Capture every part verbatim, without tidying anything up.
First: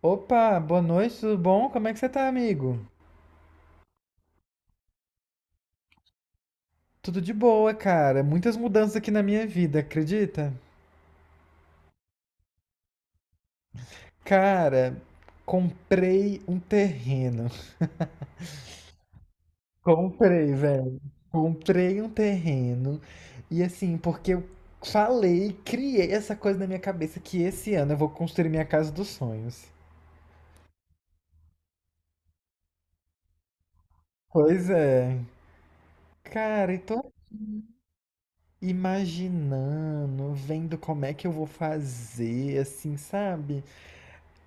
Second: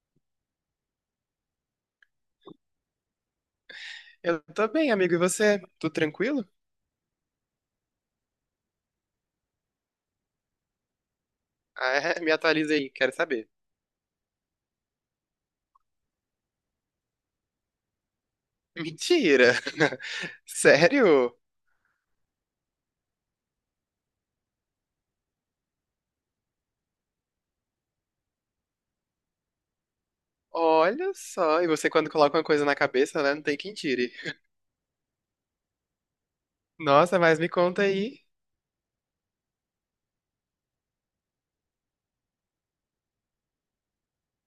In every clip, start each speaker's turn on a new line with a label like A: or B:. A: Opa, boa noite, tudo bom? Como é que você tá, amigo?
B: Eu tô bem, amigo. E você? Tudo tranquilo?
A: Tudo de boa, cara. Muitas mudanças aqui na minha vida, acredita?
B: Ah, é? Me atualiza aí, quero saber.
A: Cara, comprei um terreno.
B: Mentira!
A: Comprei, velho.
B: Sério?
A: Comprei um terreno. E assim, porque eu falei, criei essa coisa na minha cabeça que esse ano eu vou construir minha casa dos sonhos.
B: Olha só, e você quando coloca uma coisa na cabeça, né? Não tem quem tire.
A: Pois é. Cara, e tô
B: Nossa, mas me conta aí.
A: imaginando, vendo como é que eu vou fazer, assim, sabe?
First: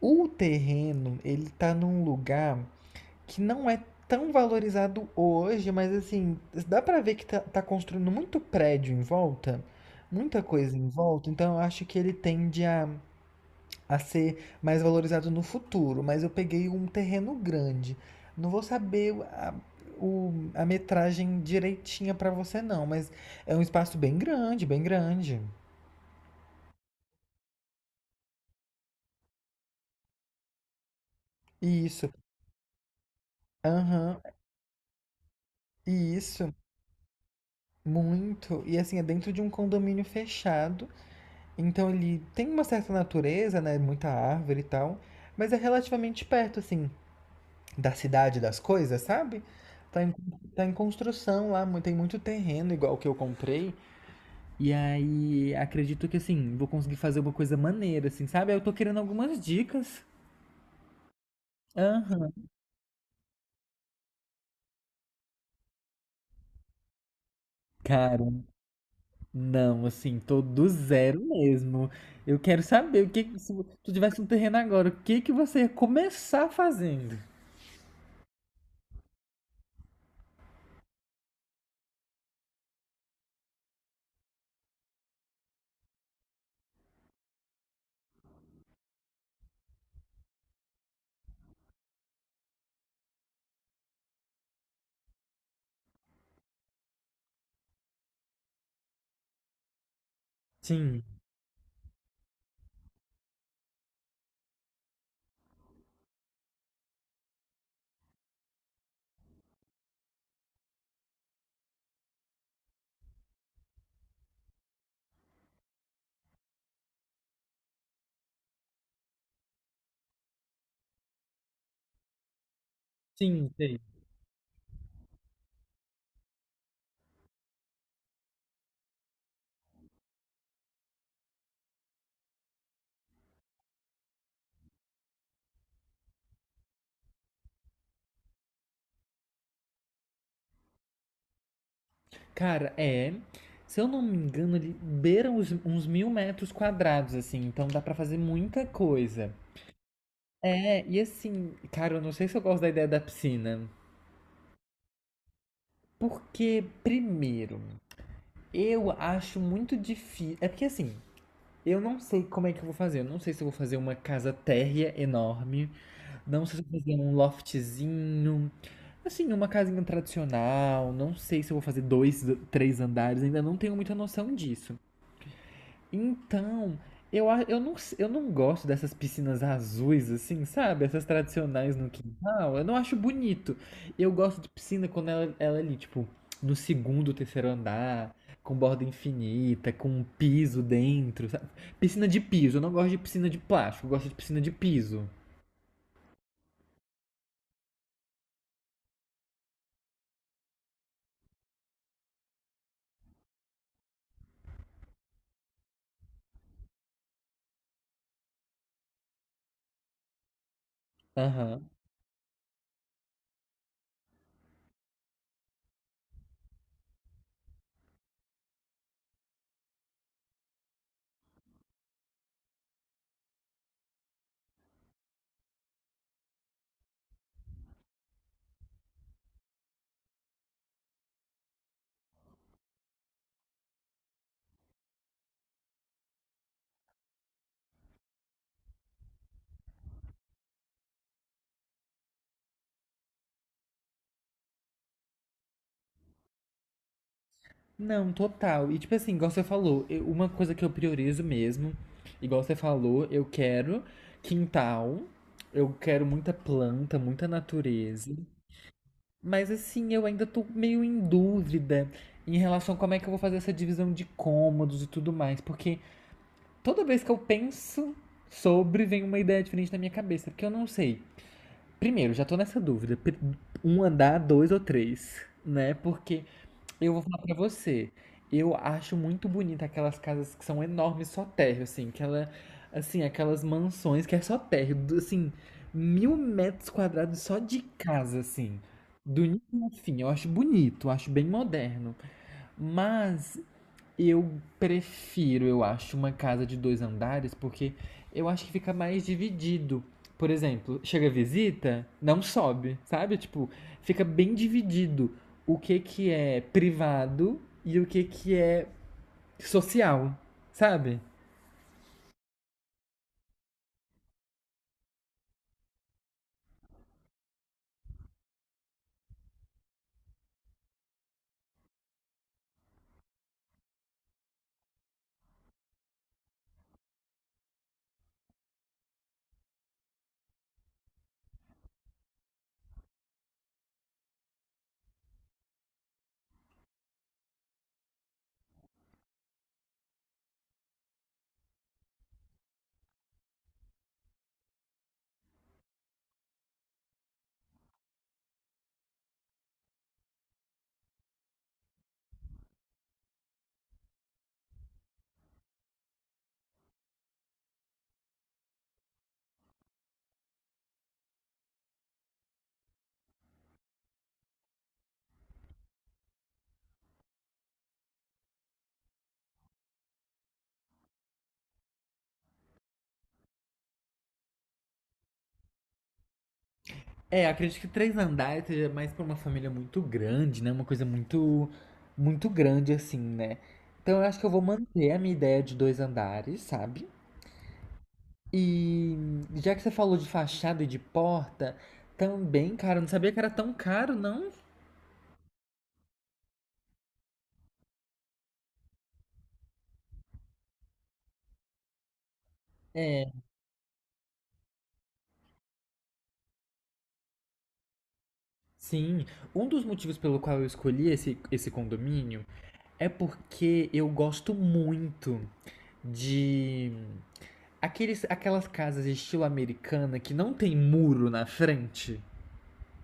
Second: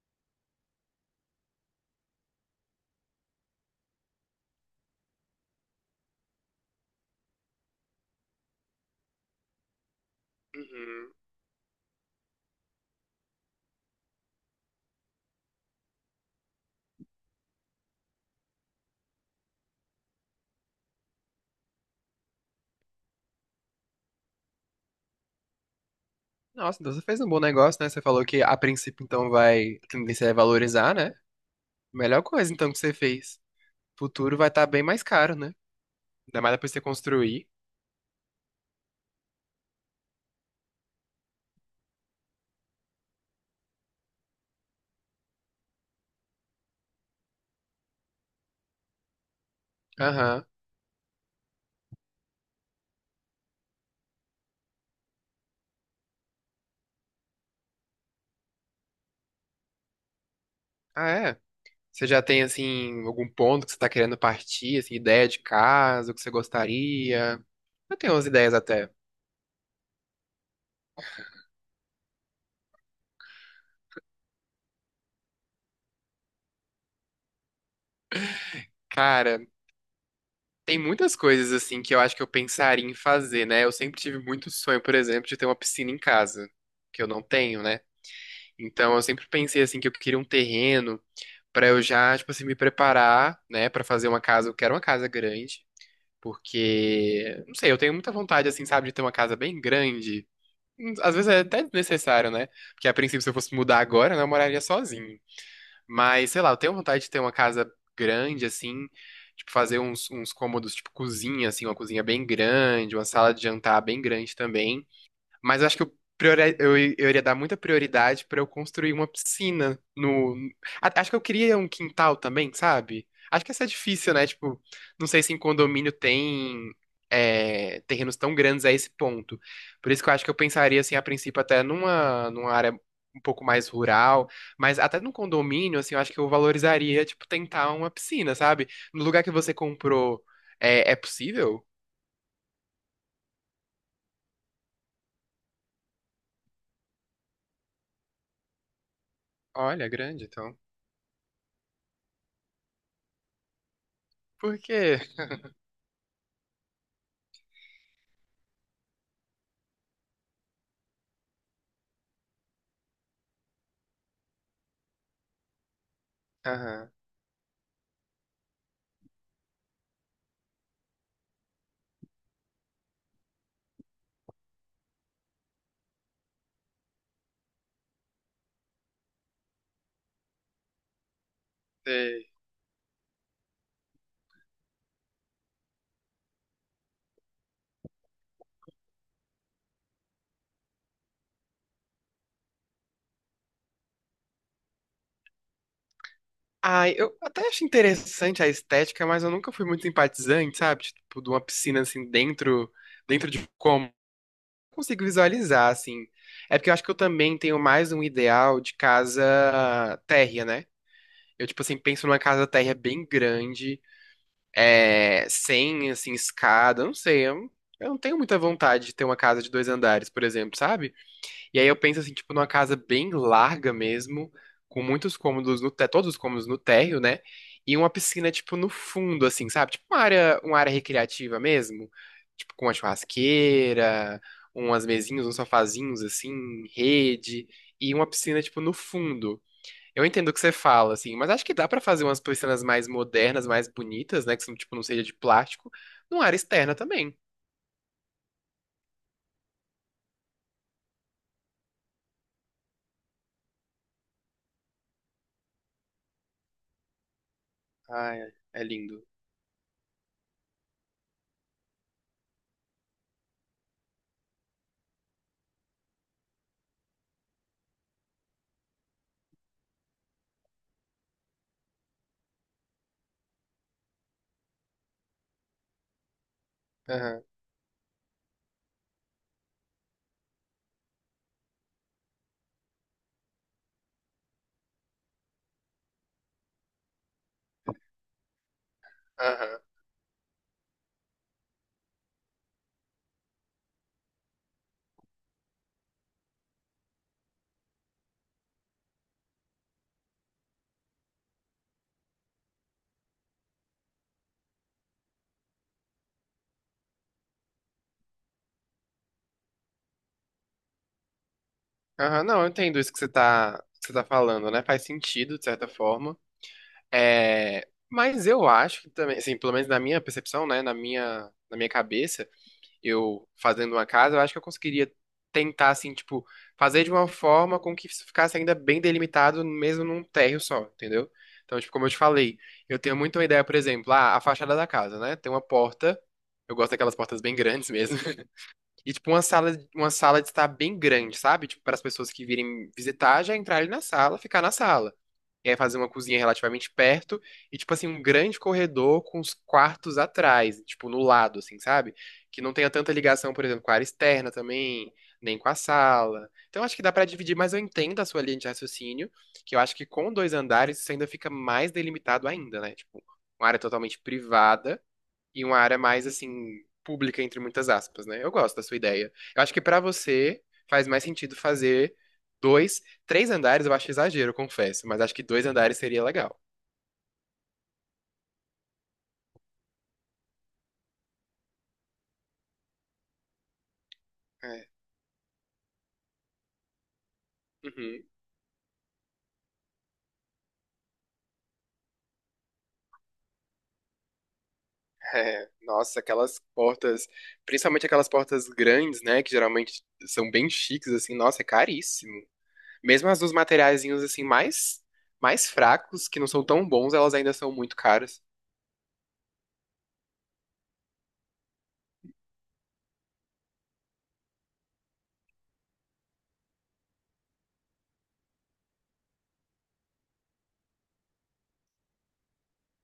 A: O terreno, ele tá num lugar que não é tão valorizado hoje, mas assim, dá pra ver que tá, tá construindo muito prédio em volta, muita coisa em
B: Uhum.
A: volta, então eu acho que ele tende a, a ser mais valorizado no futuro. Mas eu peguei um terreno grande. Não vou saber a, o, a metragem direitinha pra você, não, mas é um espaço bem grande, bem grande.
B: Nossa, então você fez um bom negócio, né? Você falou que a princípio então vai, a tendência é valorizar, né?
A: Isso.
B: Melhor coisa então que você fez.
A: Aham,
B: Futuro vai estar bem mais caro, né? Ainda
A: isso.
B: mais depois de você construir.
A: Muito. E assim, é dentro de um condomínio fechado. Então ele tem uma certa natureza, né? Muita árvore e tal. Mas é relativamente perto, assim, da cidade das coisas, sabe? Tá em,
B: Aham.
A: tá em construção lá, mu- tem muito terreno, igual que eu comprei. E aí, acredito que assim, vou conseguir fazer uma coisa maneira, assim, sabe? Eu tô querendo algumas dicas.
B: Ah, é? Você já
A: Aham.
B: tem, assim, algum ponto que você tá querendo partir, assim, ideia de casa, o que você gostaria? Eu tenho
A: Cara.
B: umas ideias até.
A: Não, assim, tô do zero mesmo. Eu quero saber o que, que- se tu tivesse um terreno agora, o que que você ia começar fazendo?
B: Cara, tem muitas coisas, assim, que eu acho que eu pensaria em fazer, né? Eu sempre tive muito sonho, por exemplo, de ter uma piscina em casa, que eu não tenho, né? Então eu sempre pensei, assim, que eu queria um terreno pra eu já, tipo assim, me preparar, né, pra fazer uma casa. Eu quero uma casa grande, porque, não sei, eu tenho muita vontade, assim, sabe, de ter uma casa bem grande.
A: Sim,
B: Às vezes é até desnecessário, né? Porque a princípio, se eu fosse mudar agora, né, eu moraria sozinho. Mas, sei lá, eu tenho vontade de ter uma casa grande, assim, tipo, fazer uns, uns cômodos, tipo, cozinha, assim, uma cozinha bem grande, uma sala de jantar bem grande também. Mas eu acho que eu, priori- eu, eu iria dar muita prioridade pra eu construir uma piscina no. A- Acho que eu queria um quintal também, sabe? Acho
A: sim,
B: que essa é
A: sei.
B: difícil, né? Tipo, não sei se em condomínio tem é, terrenos tão grandes a esse ponto. Por isso que eu acho que eu pensaria, assim, a princípio, até numa, numa área um pouco mais rural. Mas até num condomínio, assim, eu acho que eu valorizaria, tipo, tentar uma piscina, sabe? No lugar que você comprou, é, é possível?
A: Cara, é, se eu não me engano, ele beira uns, uns mil metros quadrados, assim, então dá pra fazer muita coisa.
B: Olha, grande, então.
A: É, e assim, cara, eu não sei se eu gosto da ideia da piscina,
B: Por quê?
A: porque, primeiro, eu acho muito difícil, é porque assim, eu não sei como é que eu vou fazer, eu não sei se eu vou fazer uma casa térrea enorme, não sei se eu vou
B: Aham.
A: fazer um loftzinho, assim, uma casinha tradicional. Não sei se eu vou fazer dois, três andares, ainda não tenho muita noção disso. Então, eu, a- eu, não, s- eu não gosto dessas piscinas azuis, assim, sabe? Essas tradicionais no quintal. Eu não acho bonito. Eu gosto de piscina quando ela, ela é ali, tipo, no segundo, terceiro andar, com borda infinita, com um piso dentro, sabe? Piscina de piso. Eu não gosto de piscina de plástico, eu gosto de piscina de piso.
B: Ai, eu até acho interessante a estética, mas eu nunca fui muito simpatizante, sabe? Tipo, de uma piscina assim dentro, dentro de como eu consigo visualizar assim. É porque eu acho que eu também tenho mais um ideal de casa térrea, né? Eu tipo
A: Aham.
B: assim penso numa casa térrea bem grande, é, sem assim escada, eu não sei, eu, eu não tenho muita vontade de ter uma casa de dois andares, por exemplo, sabe? E aí eu penso assim, tipo, numa casa bem larga mesmo, com muitos cômodos no térreo, todos os cômodos no térreo, né? E uma piscina, tipo, no fundo, assim, sabe? Tipo uma área, uma área recreativa mesmo, tipo, com uma churrasqueira, umas mesinhas, uns sofazinhos, assim, rede, e uma piscina, tipo, no fundo. Eu entendo o que você fala, assim, mas acho que dá pra fazer umas piscinas mais modernas, mais bonitas, né? Que são, tipo, não seja de plástico, numa área externa também.
A: Não, total. E tipo assim, igual você falou, eu- uma coisa que eu priorizo mesmo, igual você falou, eu quero quintal, eu quero muita planta, muita natureza.
B: Ai, é é lindo.
A: Mas assim, eu ainda tô meio em dúvida em relação a como é que eu vou fazer essa divisão de cômodos e tudo mais, porque toda vez que eu penso sobre, vem uma ideia diferente na minha cabeça, porque eu não sei. Primeiro, já tô nessa dúvida, pri- um andar, dois ou três, né? Porque eu vou falar
B: Aham,
A: pra você. Eu acho muito bonita aquelas casas que são enormes, só térreo, assim, aquela, assim, aquelas mansões que é só térreo, do- assim, mil metros quadrados só de casa, assim, do
B: aham.
A: início ao fim. Eu acho bonito, eu acho bem moderno. Mas eu prefiro, eu acho, uma casa de dois andares, porque eu acho que fica mais dividido. Por exemplo, chega visita, não sobe, sabe? Tipo, fica bem dividido o que que é privado e o que que é social, sabe?
B: Aham, não, eu entendo isso que você tá, que você tá falando, né? Faz sentido, de certa forma. É, mas eu acho que também, assim, pelo menos na minha percepção, né? Na minha, na minha cabeça, eu fazendo uma casa, eu acho que eu conseguiria tentar, assim, tipo, fazer de uma forma com que isso ficasse ainda bem delimitado, mesmo num térreo só, entendeu? Então, tipo, como eu te falei, eu tenho muito uma ideia, por exemplo, ah, a fachada da casa, né? Tem uma porta, eu gosto daquelas portas bem grandes mesmo. E, tipo, uma sala, uma sala de estar bem grande, sabe? Tipo, para as pessoas que virem visitar, já entrar ali na sala, ficar na sala. E aí fazer uma cozinha relativamente perto e, tipo assim, um grande corredor com os quartos atrás, tipo, no lado, assim, sabe? Que não tenha tanta ligação, por exemplo, com a área externa também, nem com a sala. Então, acho que dá para dividir, mas eu entendo a sua linha de raciocínio, que eu acho que com dois andares isso ainda fica mais delimitado ainda, né? Tipo, uma área totalmente privada e uma área mais assim pública entre muitas aspas, né? Eu gosto da sua ideia. Eu acho que pra você faz mais sentido fazer dois, três andares, eu acho exagero, eu confesso, mas acho que dois andares seria legal.
A: É, acredito que três andares seja mais pra uma família muito grande, né? Uma coisa muito, muito grande assim, né? Então eu acho que eu vou
B: É.
A: manter a minha ideia de dois andares, sabe?
B: Uhum.
A: E já que você falou de fachada e de porta, também, cara, eu não sabia que era tão caro, não.
B: É. Nossa, aquelas portas, principalmente aquelas portas grandes, né, que geralmente são bem chiques assim, nossa, é caríssimo. Mesmo
A: É,
B: as dos materiaizinhos assim mais mais fracos, que não são tão bons, elas ainda são muito caras.
A: sim. Um dos motivos pelo qual eu escolhi esse, esse condomínio é porque eu gosto muito de aqueles, aquelas casas estilo americana que não tem muro na frente.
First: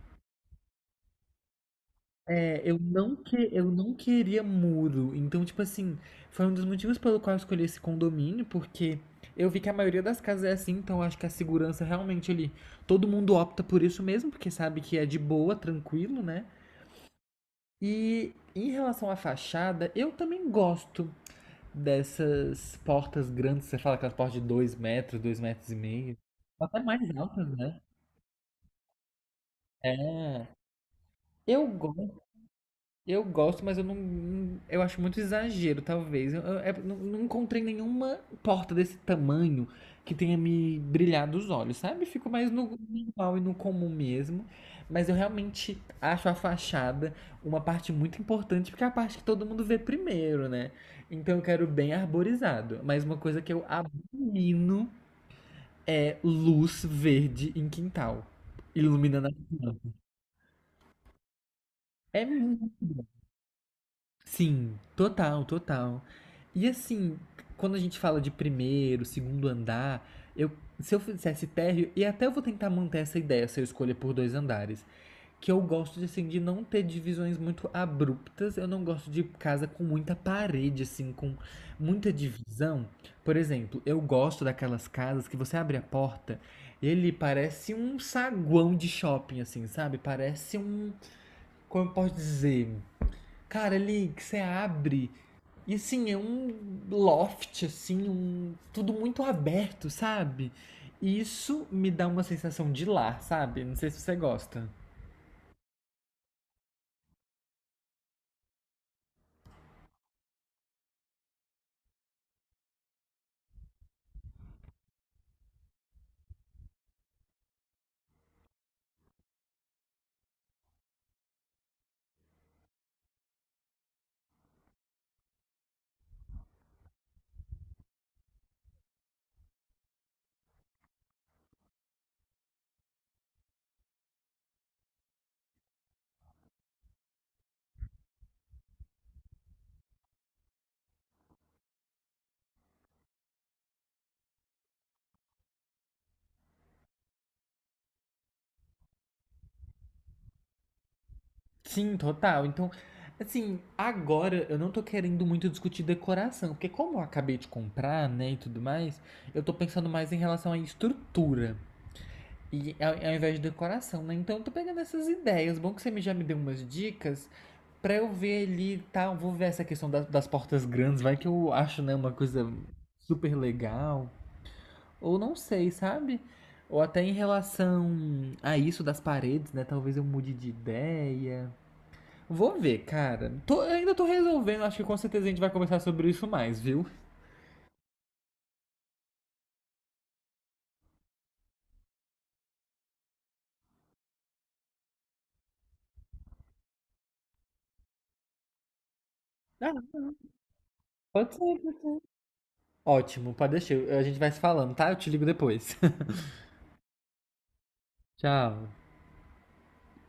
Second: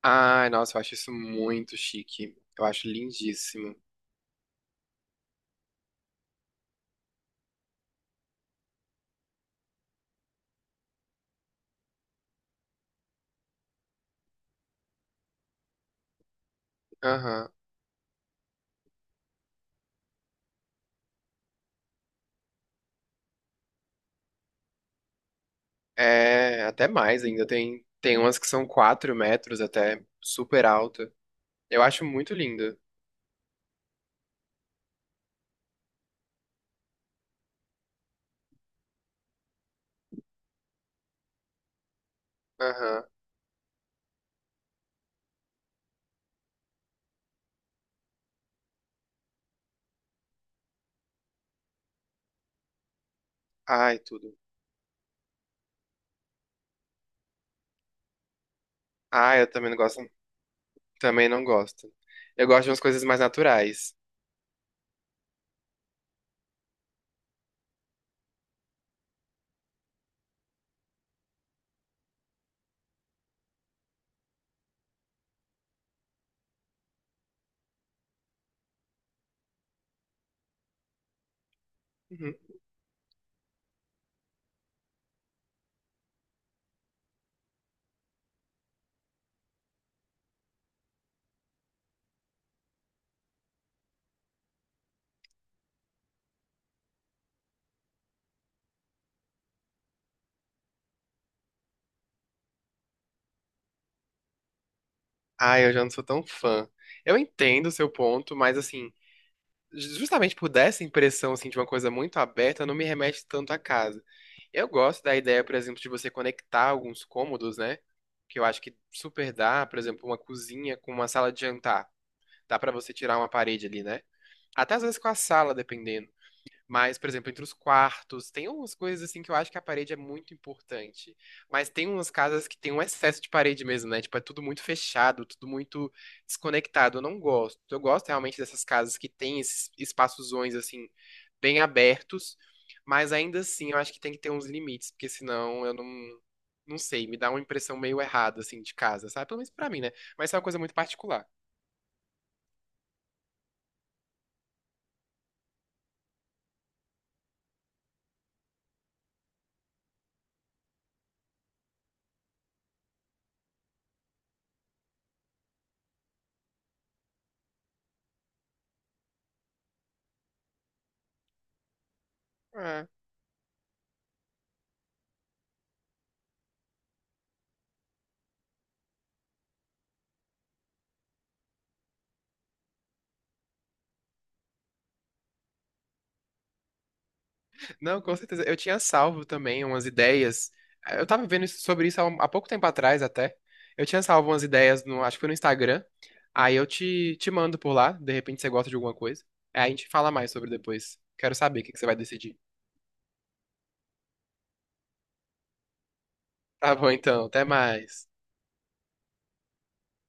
B: Ai, nossa, eu acho isso muito chique.
A: É,
B: Eu
A: eu
B: acho
A: não que, eu
B: lindíssimo.
A: não queria muro. Então, tipo assim, foi um dos motivos pelo qual eu escolhi esse condomínio, porque eu vi que a maioria das casas é assim, então eu acho que a segurança realmente ali, todo mundo opta por isso mesmo, porque sabe que é de boa, tranquilo, né?
B: Aham.
A: E em relação à fachada, eu também gosto dessas portas grandes, você fala aquelas portas de dois metros, dois metros e meio,
B: É,
A: até
B: até
A: mais
B: mais ainda.
A: altas, né?
B: Tem, tem umas que são quatro metros até,
A: É.
B: super alta.
A: Eu
B: Eu acho
A: gosto.
B: muito linda.
A: Eu gosto, mas eu não. Eu acho muito exagero, talvez. Eu, eu- é- não, não encontrei nenhuma porta desse tamanho que tenha me brilhado os olhos, sabe? Fico mais no
B: Aham.
A: normal e no comum mesmo. Mas eu realmente acho a fachada uma parte muito importante, porque é a parte que todo mundo vê primeiro, né? Então eu quero bem arborizado. Mas uma coisa que eu
B: Ai, tudo.
A: abomino é luz verde em quintal, iluminando a.
B: Ai, eu também não gosto. Também não gosto.
A: É
B: Eu gosto de umas coisas
A: muito.
B: mais naturais.
A: Sim, total, total. E assim, quando a gente fala de primeiro, segundo andar, eu, se eu fizesse térreo, e até eu vou tentar manter essa ideia se eu escolher por dois andares, que eu gosto de, assim, de não ter divisões muito abruptas, eu não gosto de casa com muita parede, assim, com muita
B: Uhum.
A: divisão. Por exemplo, eu gosto daquelas casas que você abre a porta, ele parece um saguão de shopping, assim, sabe? Parece um, como eu posso dizer? Cara, ali que você abre e assim, é um loft, assim, um. Tudo muito aberto, sabe? E isso me dá uma sensação de lar, sabe? Não sei se você gosta.
B: Ai, eu já não sou tão fã. Eu entendo o seu ponto, mas assim, ju- justamente por dar essa impressão assim, de uma coisa muito aberta, não me remete tanto à casa. Eu gosto da ideia, por exemplo, de você conectar alguns cômodos, né? Que eu acho que super dá, por exemplo, uma cozinha com uma sala de jantar. Dá pra você tirar uma parede ali, né? Até às vezes com a sala, dependendo. Mas, por exemplo, entre os quartos, tem umas coisas assim que eu acho que a parede é muito importante. Mas tem umas casas que tem um excesso de parede mesmo, né? Tipo, é tudo muito fechado, tudo muito desconectado. Eu não gosto. Eu gosto realmente dessas casas que tem esses espaçozões assim bem abertos, mas ainda assim eu acho que tem que ter uns limites, porque senão eu não não sei, me dá uma impressão meio errada assim de casa, sabe? Pelo menos pra mim, né? Mas isso é uma coisa muito particular.
A: Sim, total. Então, assim, agora eu não tô querendo muito discutir decoração, porque como eu acabei de comprar, né, e tudo mais, eu tô pensando mais em relação à estrutura. E ao, ao invés de decoração, né? Então eu tô pegando essas ideias. Bom que você me- já me deu umas dicas. Pra eu ver ali, tá, eu vou ver essa questão da- das portas grandes, vai que eu acho, né, uma coisa super legal, ou não sei, sabe? Ou até em relação a isso das paredes, né, talvez eu mude de ideia. Vou ver, cara. Tô- ainda tô resolvendo, acho que com certeza a gente vai conversar sobre isso mais, viu?
B: Não, com certeza. Eu tinha salvo também umas ideias. Eu tava vendo isso- sobre isso há, um- há pouco tempo atrás até. Eu tinha salvo umas ideias no, acho que foi no Instagram. Aí eu te, te mando por lá, de repente você gosta de alguma coisa. Aí a
A: Ah,
B: gente fala mais sobre depois.
A: Pode
B: Quero
A: ser.
B: saber o que que
A: Pode
B: você vai
A: ser.
B: decidir.
A: Ótimo, pode deixar, a gente vai se falando, tá? Eu te ligo depois.
B: Tá bom, então. Até mais.
A: Tchau.